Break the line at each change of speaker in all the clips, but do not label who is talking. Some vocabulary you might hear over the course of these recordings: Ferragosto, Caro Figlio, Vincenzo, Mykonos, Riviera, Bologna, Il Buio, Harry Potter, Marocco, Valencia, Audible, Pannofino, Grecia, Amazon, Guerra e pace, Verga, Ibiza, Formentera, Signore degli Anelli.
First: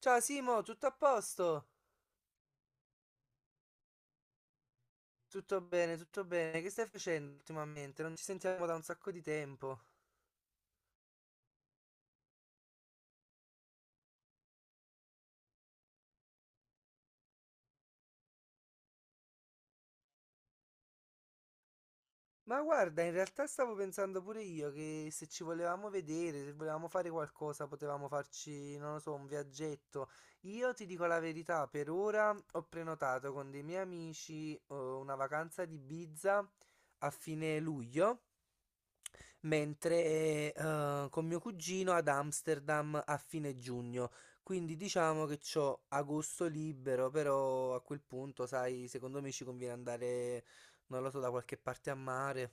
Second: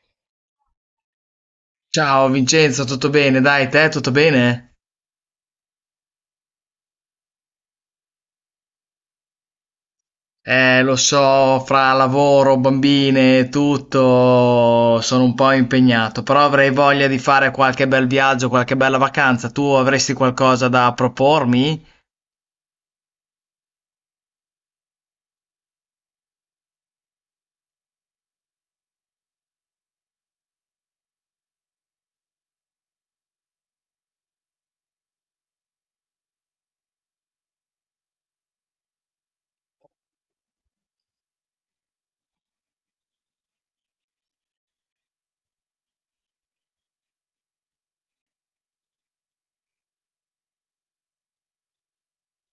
Ciao Simo, tutto a posto?
Ciao Vincenzo, tutto bene? Dai, te tutto bene?
Tutto bene, tutto bene. Che stai facendo ultimamente? Non ci sentiamo da un sacco di tempo.
Lo so, fra lavoro, bambine, e tutto, sono un po' impegnato, però avrei voglia di fare qualche bel viaggio, qualche bella vacanza. Tu avresti qualcosa da propormi?
Ma guarda, in realtà stavo pensando pure io che se ci volevamo vedere, se volevamo fare qualcosa, potevamo farci, non lo so, un viaggetto. Io ti dico la verità, per ora ho prenotato con dei miei amici una vacanza di Ibiza a fine luglio. Mentre con mio cugino ad Amsterdam a fine giugno. Quindi diciamo che c'ho agosto libero, però a quel punto, sai, secondo me ci conviene andare, non lo so, da qualche parte a mare.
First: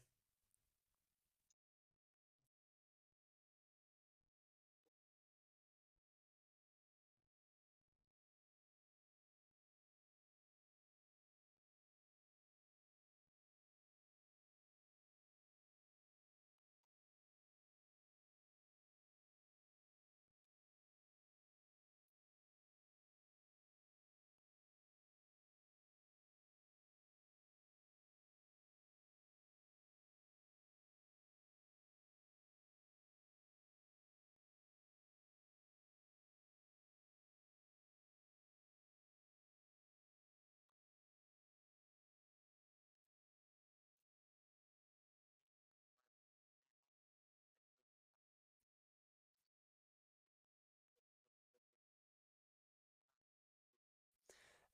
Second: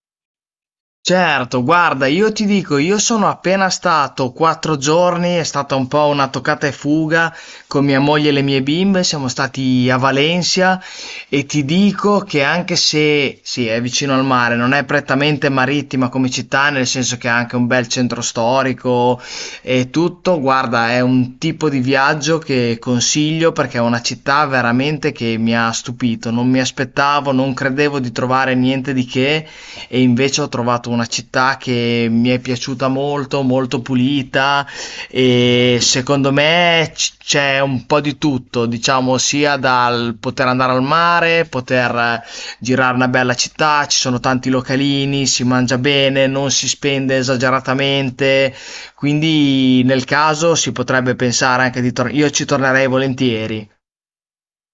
Certo, guarda, io ti dico, io sono appena stato 4 giorni, è stata un po' una toccata e fuga con mia moglie e le mie bimbe, siamo stati a Valencia e ti dico che anche se, sì, è vicino al mare, non è prettamente marittima come città, nel senso che ha anche un bel centro storico e tutto, guarda, è un tipo di viaggio che consiglio perché è una città veramente che mi ha stupito, non mi aspettavo, non credevo di trovare niente di che e invece ho trovato una città che mi è piaciuta molto, molto pulita e secondo me c'è un po' di tutto, diciamo, sia dal poter andare al mare, poter girare una bella città, ci sono tanti localini, si mangia bene, non si spende esageratamente, quindi nel caso si potrebbe pensare anche di tornare, io ci tornerei volentieri.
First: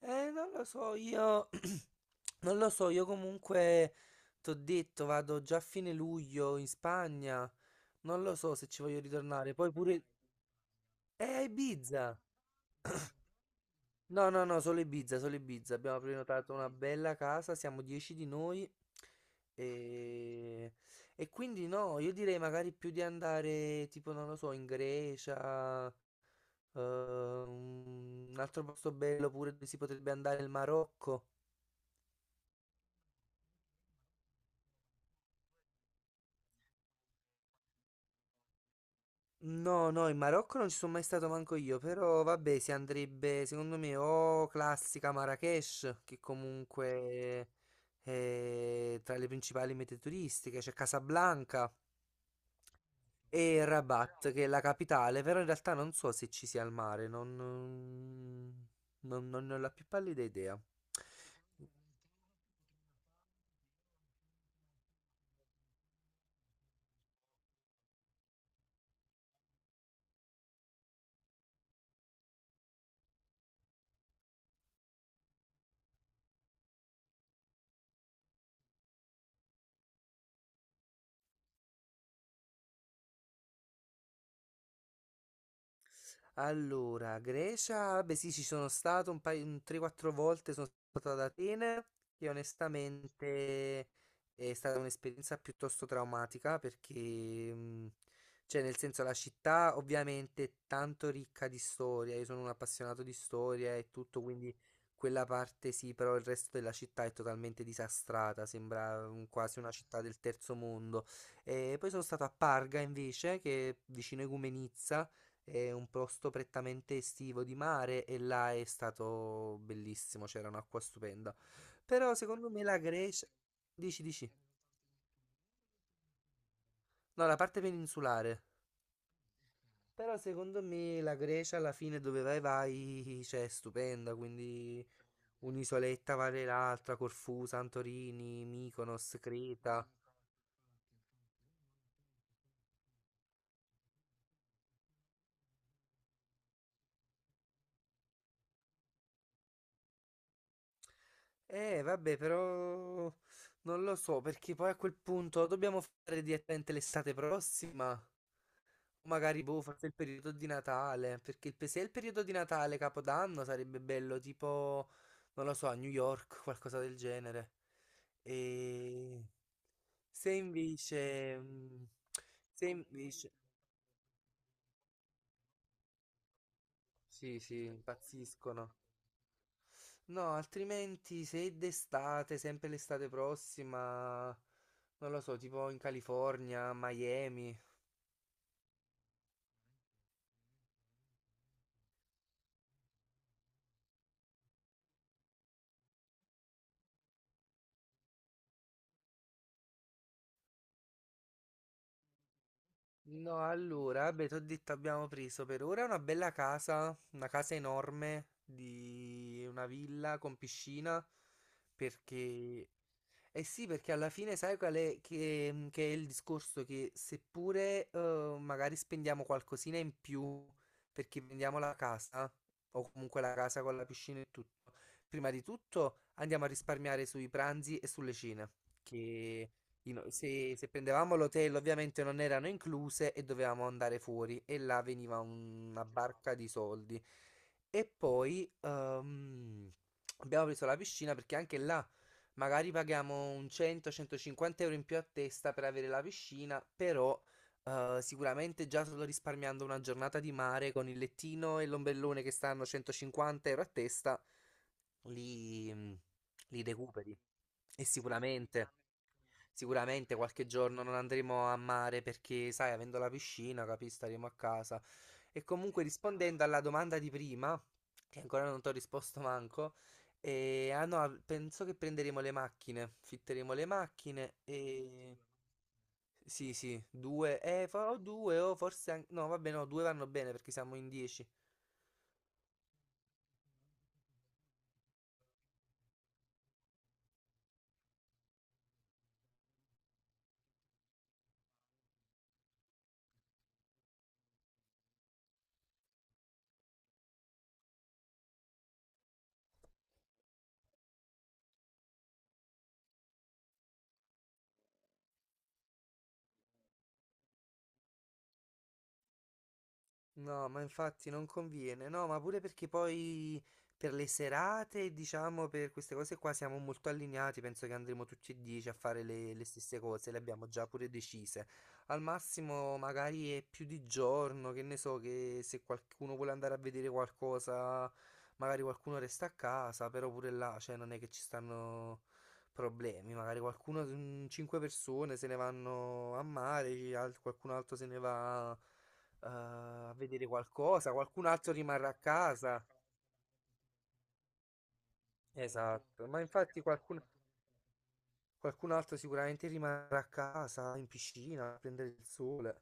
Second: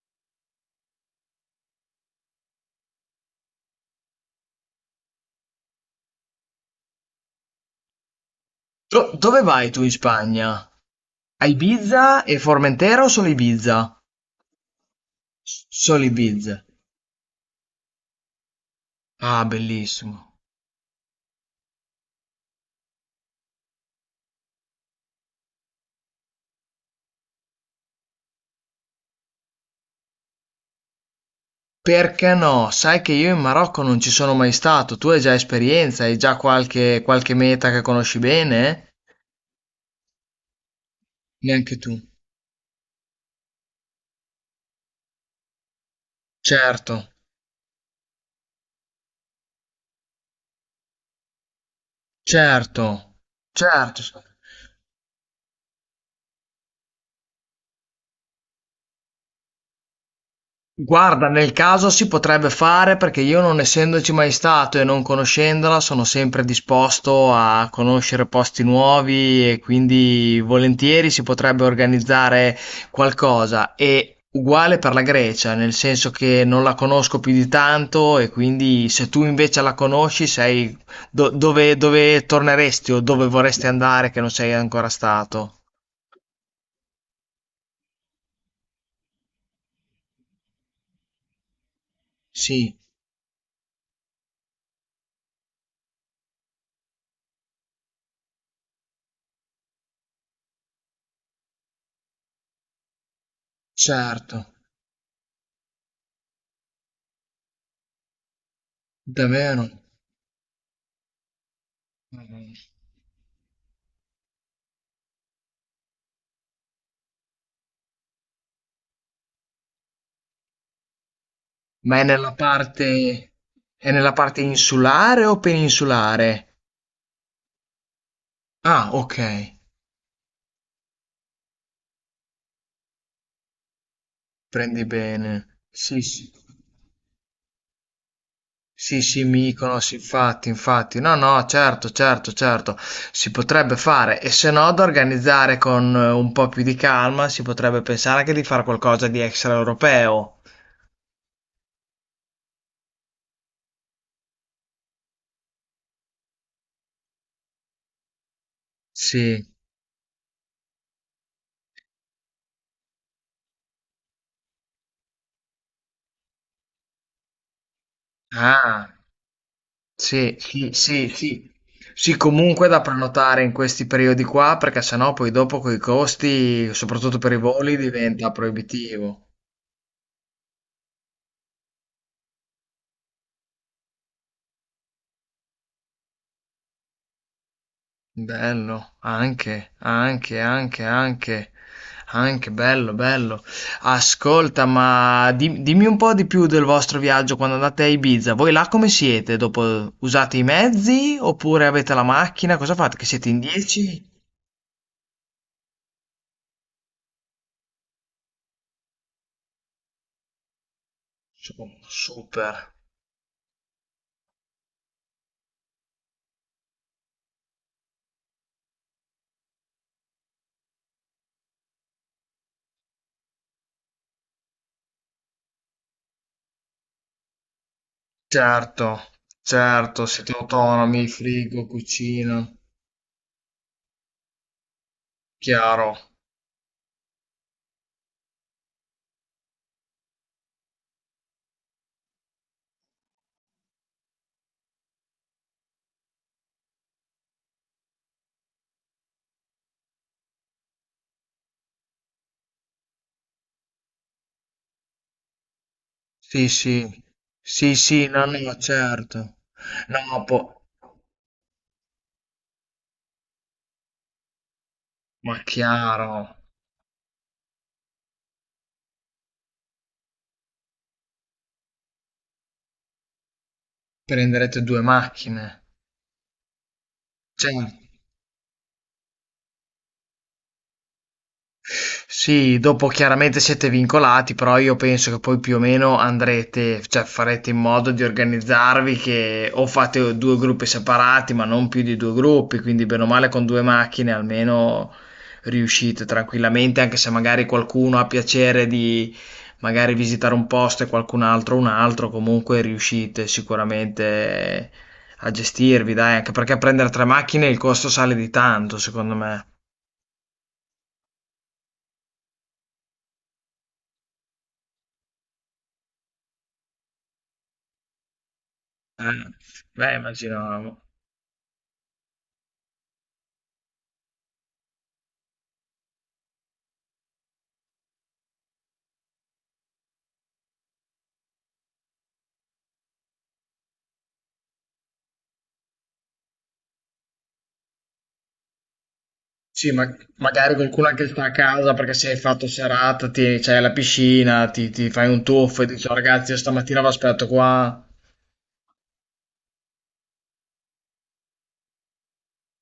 Non lo so, io non lo so, io comunque t'ho detto, vado già a fine luglio in Spagna. Non lo so se ci voglio
Dove
ritornare.
vai
Poi
tu in
pure...
Spagna?
A
A Ibiza
Ibiza!
e Formentera o solo Ibiza?
No, no, no, solo Ibiza, solo Ibiza. Abbiamo
Solo
prenotato
Ibiza.
una bella casa, siamo 10 di noi.
Ah, bellissimo.
E... e quindi no, io direi magari più di andare tipo, non lo so, in Grecia, un altro posto bello pure dove si potrebbe andare il Marocco.
Perché no? Sai che io in Marocco non ci sono mai stato. Tu hai già esperienza, hai già qualche, qualche meta che conosci bene?
No, no, in Marocco non ci sono mai stato manco io,
Neanche tu.
però vabbè, si andrebbe secondo me o classica Marrakech, che
Certo,
comunque è tra le principali mete turistiche, c'è Casablanca.
certo,
E
certo.
Rabat, che è la capitale, però in realtà non so se ci sia il mare, non ne ho la più pallida idea.
Guarda nel caso si potrebbe fare perché io non essendoci mai stato e non conoscendola sono sempre disposto a conoscere posti nuovi e quindi volentieri si potrebbe organizzare qualcosa. E uguale per la Grecia, nel senso che non la conosco più di tanto e quindi se tu invece la conosci sei dove torneresti o dove vorresti andare che non sei ancora stato?
Allora, Grecia, beh sì, ci sono stato un paio, un 3-4 volte, sono stato ad Atene, che
Sì,
onestamente è stata un'esperienza piuttosto traumatica perché, cioè nel senso la città ovviamente è tanto ricca di storia, io sono un appassionato di storia e tutto,
certo,
quindi quella parte sì, però il resto della città è totalmente disastrata, sembra quasi
davvero.
una città del terzo mondo. E poi sono stato a
Mm.
Parga invece, che è vicino a Igoumenitsa. È un posto prettamente estivo di mare e là è stato bellissimo, c'era un'acqua stupenda.
Ma è
Però
nella
secondo me la Grecia...
parte è
Dici,
nella
dici.
parte insulare o peninsulare?
No, la parte peninsulare.
Ah, ok,
Però secondo me la Grecia alla fine dove vai vai, cioè è stupenda,
prendi
quindi
bene. Sì,
un'isoletta
sì.
vale l'altra, Corfù, Santorini,
Sì,
Mykonos,
sì,
Creta.
Mykonos, infatti, infatti. No, no, certo, certo, certo. Si potrebbe fare e se no da organizzare con un po' più di calma, si potrebbe pensare anche di fare qualcosa di extraeuropeo.
Vabbè, però non lo so, perché poi a quel punto dobbiamo fare direttamente l'estate prossima. O magari,
Sì.
boh, forse il periodo di Natale, perché se è il periodo di Natale, Capodanno, sarebbe bello, tipo, non lo so, a New York, qualcosa del genere.
Ah.
E se
Sì, sì, sì,
invece,
sì. Sì,
se
comunque da
invece,
prenotare in questi periodi qua, perché sennò poi dopo coi costi, soprattutto per i
sì, sì,
voli, diventa
impazziscono.
proibitivo.
No, altrimenti se è d'estate, sempre l'estate prossima, non lo so, tipo in California, Miami.
Bello, anche, anche, anche, anche, anche bello, bello. Ascolta, ma dimmi un po' di più del vostro viaggio quando andate a Ibiza. Voi là come siete? Dopo usate i mezzi oppure avete la macchina? Cosa fate? Che siete in
No,
10?
allora, beh, t'ho detto abbiamo preso per ora una bella casa, una casa enorme di una villa con piscina,
Su- Super.
perché eh sì, perché alla fine sai qual è, che è il discorso che seppure magari spendiamo qualcosina in più perché prendiamo la casa, o comunque la casa con la piscina e tutto, prima di tutto andiamo a risparmiare sui pranzi e sulle cene,
Certo,
che
certo,
in-
siete
se, se
autonomi,
prendevamo l'hotel
frigo,
ovviamente non
cucina,
erano incluse e dovevamo andare fuori e là veniva una
chiaro.
barca di soldi. E poi abbiamo preso la piscina perché anche là. Magari paghiamo un 100-150 euro in più a testa per avere la piscina, però sicuramente già solo risparmiando una giornata di mare con il lettino e l'ombellone che stanno 150 euro a testa, li,
Sì,
li
sì,
recuperi.
sì,
E
sì, no, no,
sicuramente.
certo. No,
Sicuramente qualche giorno non andremo a mare perché, sai, avendo la piscina, capi, staremo a casa.
ma
E comunque
chiaro,
rispondendo alla domanda di prima, che ancora non ti ho risposto manco, ah no, penso che prenderemo le macchine, fitteremo le macchine
prenderete due
e...
macchine,
Sì, sì, due,
certo.
o due o forse anche. No, vabbè, no, due vanno bene perché siamo in 10.
Sì, dopo chiaramente siete vincolati, però io penso che poi più o meno andrete, cioè farete in modo di organizzarvi che o fate due gruppi separati, ma non più di due gruppi, quindi bene o male con due macchine almeno riuscite tranquillamente, anche se magari qualcuno ha piacere di magari visitare un posto e qualcun altro un altro, comunque riuscite sicuramente a gestirvi, dai, anche perché prendere tre macchine il costo sale di tanto, secondo me.
No, ma infatti non conviene, no, ma pure perché poi per le serate, diciamo, per queste cose qua siamo molto allineati, penso che andremo tutti e 10 a fare
Eh,
le stesse
beh,
cose, le abbiamo già
immagino.
pure decise. Al massimo magari è più di giorno, che ne so, che se qualcuno vuole andare a vedere qualcosa, magari qualcuno resta a casa, però pure là, cioè non è che ci stanno problemi, magari qualcuno, cinque persone se ne vanno a mare, qualcun altro se ne va
Sì, ma
a vedere
magari qualcuno
qualcosa,
anche sta
qualcun
a
altro
casa
rimarrà
perché
a
se hai fatto
casa.
serata, ti, c'hai la piscina, ti fai un tuffo e dici, "Oh,
Esatto, ma
ragazzi, io
infatti
stamattina vi
qualcun,
aspetto qua".
qualcun altro sicuramente rimarrà a casa in piscina a prendere il sole.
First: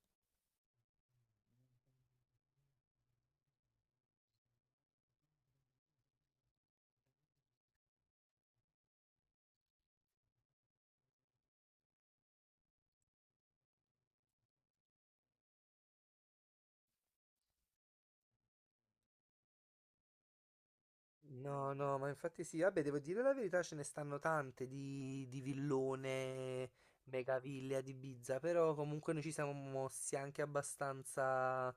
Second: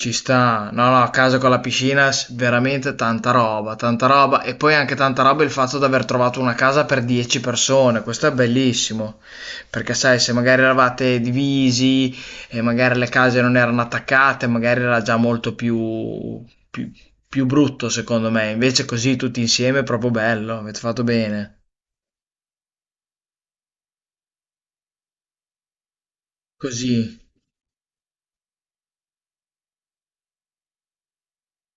Ci sta, no, no, a casa con la piscina, veramente tanta roba, tanta roba. E poi anche tanta roba il fatto di aver trovato una casa per 10 persone, questo è bellissimo. Perché sai, se magari eravate divisi e magari le case non erano attaccate, magari era già molto più, più, più brutto secondo me. Invece così tutti insieme è proprio bello, avete fatto bene.
No, no, ma infatti sì, vabbè, devo dire la verità, ce ne stanno tante di villone,
Così,
megaville ad Ibiza, però comunque noi ci siamo mossi anche abbastanza,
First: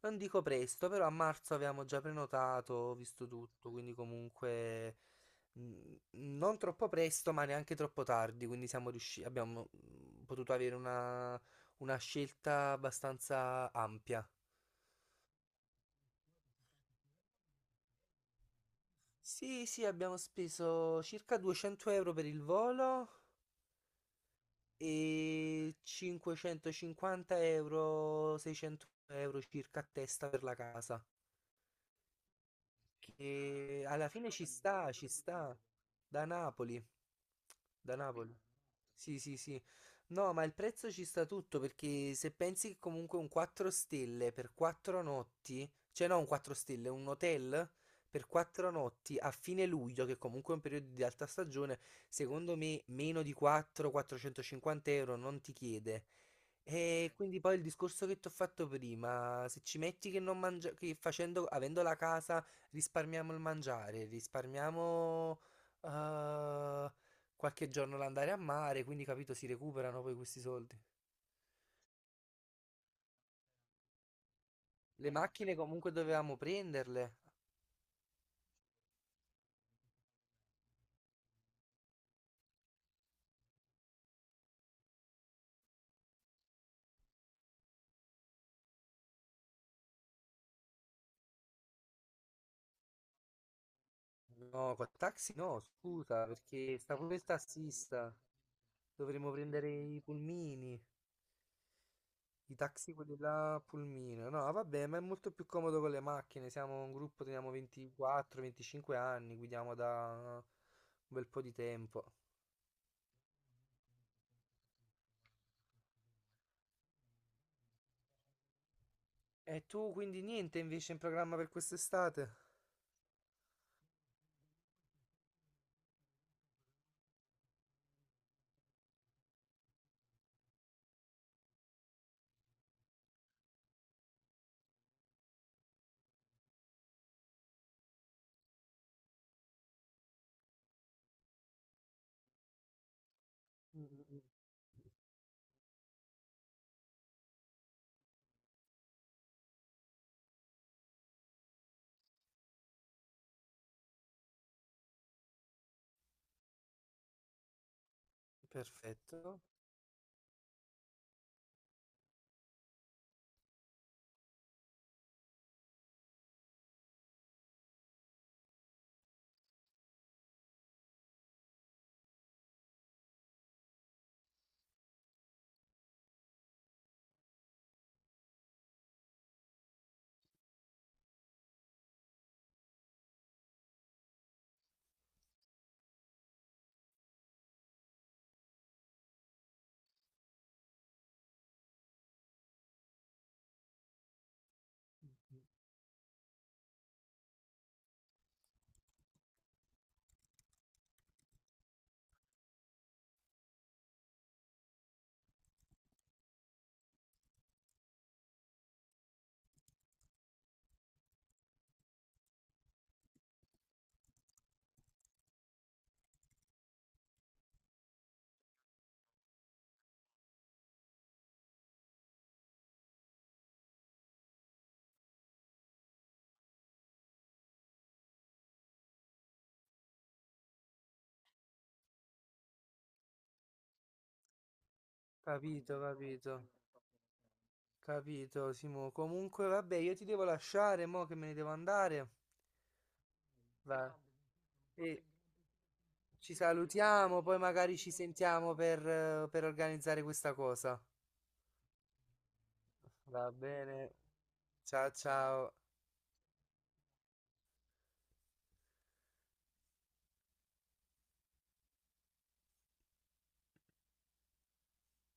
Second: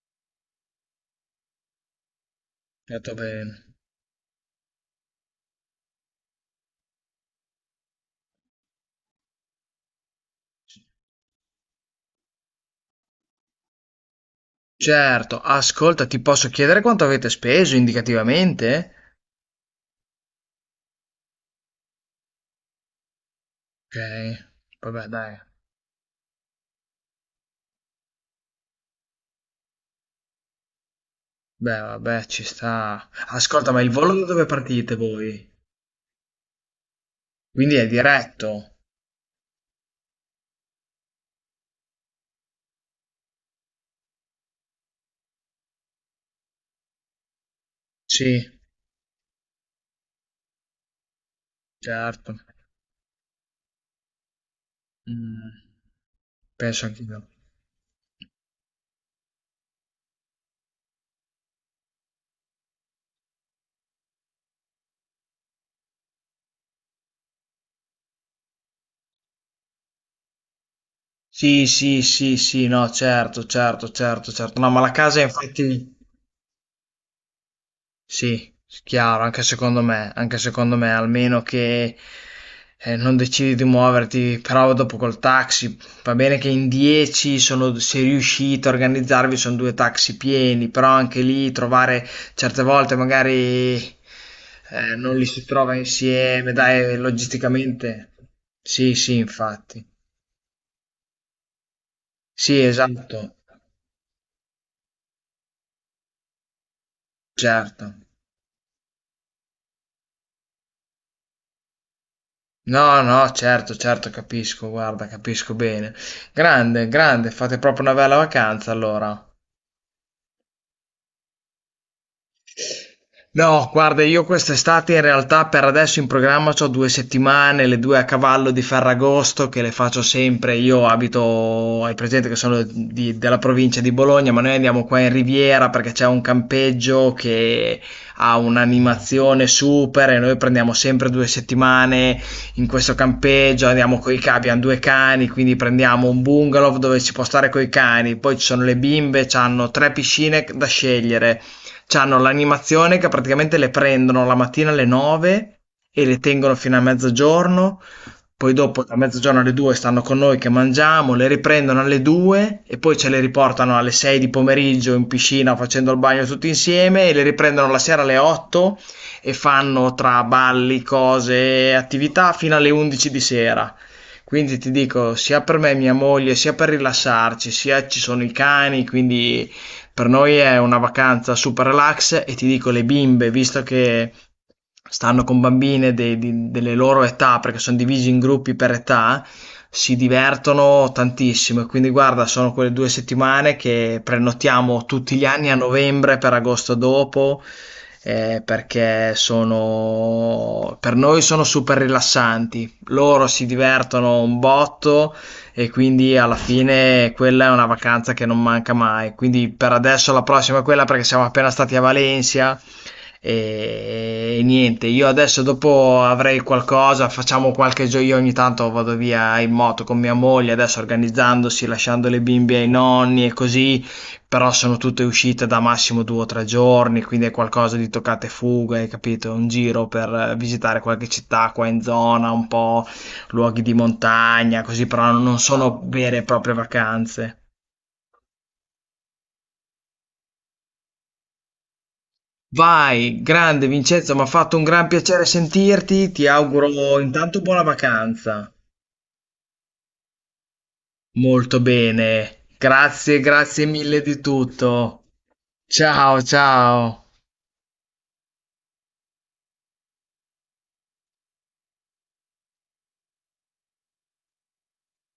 non dico presto, però a marzo avevamo già prenotato,
fatto
visto tutto,
bene.
quindi comunque non troppo presto, ma neanche troppo tardi, quindi siamo riusciti, abbiamo potuto avere una scelta abbastanza ampia.
Certo, ascolta, ti posso chiedere quanto avete speso indicativamente?
Sì, sì, abbiamo speso circa 200 euro per il volo,
Ok, vabbè, dai.
e 550 euro, 600 euro circa a testa per la casa.
Beh, vabbè, ci sta. Ascolta, ma
E
il
alla
volo da
fine
dove
ci sta,
partite
ci
voi?
sta. Da Napoli.
Quindi è
Da Napoli.
diretto?
Sì, sì, sì. No, ma il prezzo ci sta tutto perché se pensi che comunque un 4 stelle per 4 notti, cioè no, un 4 stelle, un hotel per
Sì,
4 notti a fine luglio, che comunque è un periodo di alta stagione,
certo.
secondo me meno di 4-450 euro non
Mm,
ti chiede.
penso
E
anch'io.
quindi poi il discorso che ti ho fatto prima, se ci metti che non mangia, che facendo, avendo la casa. Risparmiamo il mangiare, risparmiamo eh, qualche giorno l'andare a mare, quindi capito, si recuperano poi questi soldi.
Sì, sì, sì, sì, no, certo, certo, certo, certo. No, ma la
Le
casa
macchine comunque
infatti...
dovevamo prenderle.
Sì, chiaro, anche secondo me, almeno che non decidi di muoverti, però dopo col taxi, va bene che in 10 sono, se riuscite a organizzarvi sono due taxi pieni, però anche lì trovare certe volte magari
No, con
non li
taxi
si
no,
trova
scusa,
insieme,
perché
dai,
sta pure il
logisticamente.
tassista.
Sì, sì,
Dovremmo prendere
infatti.
i pulmini, i
Sì,
taxi quelli
esatto,
là a pulmino. No, vabbè, ma è molto più comodo con le macchine. Siamo un gruppo, teniamo
certo.
24-25 anni, guidiamo da un bel po' di tempo.
No, no, certo, certo, capisco, guarda, capisco bene. Grande, grande, fate proprio una bella vacanza allora.
E tu quindi niente invece in programma per quest'estate?
No, guarda, io quest'estate in realtà per adesso in programma c'ho 2 settimane, le due a cavallo di Ferragosto che le faccio sempre. Io abito, hai presente che sono della provincia di Bologna, ma noi andiamo qua in Riviera perché c'è un campeggio che ha un'animazione super e noi prendiamo sempre 2 settimane in questo campeggio,
Mm,
andiamo
mm,
coi
mm.
cani, abbiamo due cani, quindi prendiamo un bungalow dove si può stare coi cani, poi ci sono le bimbe, hanno tre piscine da scegliere. C'hanno l'animazione che praticamente le prendono la mattina alle 9 e le tengono fino a mezzogiorno, poi dopo da mezzogiorno
Perfetto,
alle 2 stanno con noi che mangiamo, le riprendono alle 2 e poi ce le riportano alle 6 di pomeriggio in piscina facendo il bagno tutti insieme e le riprendono la sera alle 8 e fanno tra balli, cose e attività fino alle 11 di sera. Quindi ti dico, sia per me e mia moglie, sia per rilassarci, sia ci sono i cani, quindi per noi è una vacanza super relax e ti dico, le bimbe, visto che stanno con bambine delle loro età, perché sono divisi in gruppi per età, si divertono tantissimo. E quindi, guarda, sono quelle 2 settimane che prenotiamo tutti gli anni a novembre per agosto dopo. Perché sono per noi sono super rilassanti, loro si divertono un botto e quindi alla fine quella è una vacanza che non manca mai. Quindi per adesso la prossima è quella perché siamo appena stati a Valencia e niente, io adesso dopo avrei qualcosa, facciamo qualche gioco, io ogni tanto vado via in moto con mia moglie, adesso organizzandosi, lasciando le bimbe ai nonni e così, però sono tutte uscite da massimo 2 o 3 giorni, quindi è qualcosa di toccate e fuga, hai capito? Un giro per visitare qualche città qua in zona, un po' luoghi di montagna, così però non
capito,
sono vere e
capito,
proprie vacanze.
capito, Simo. Comunque, vabbè, io ti devo lasciare, mo che me ne devo andare.
Vai, grande
Va.
Vincenzo, mi ha fatto un gran
E
piacere sentirti, ti
ci
auguro
salutiamo, poi
intanto buona
magari ci
vacanza.
sentiamo per organizzare questa cosa.
Molto bene, grazie,
Va
grazie
bene,
mille di
ciao
tutto.
ciao.
Ciao, ciao.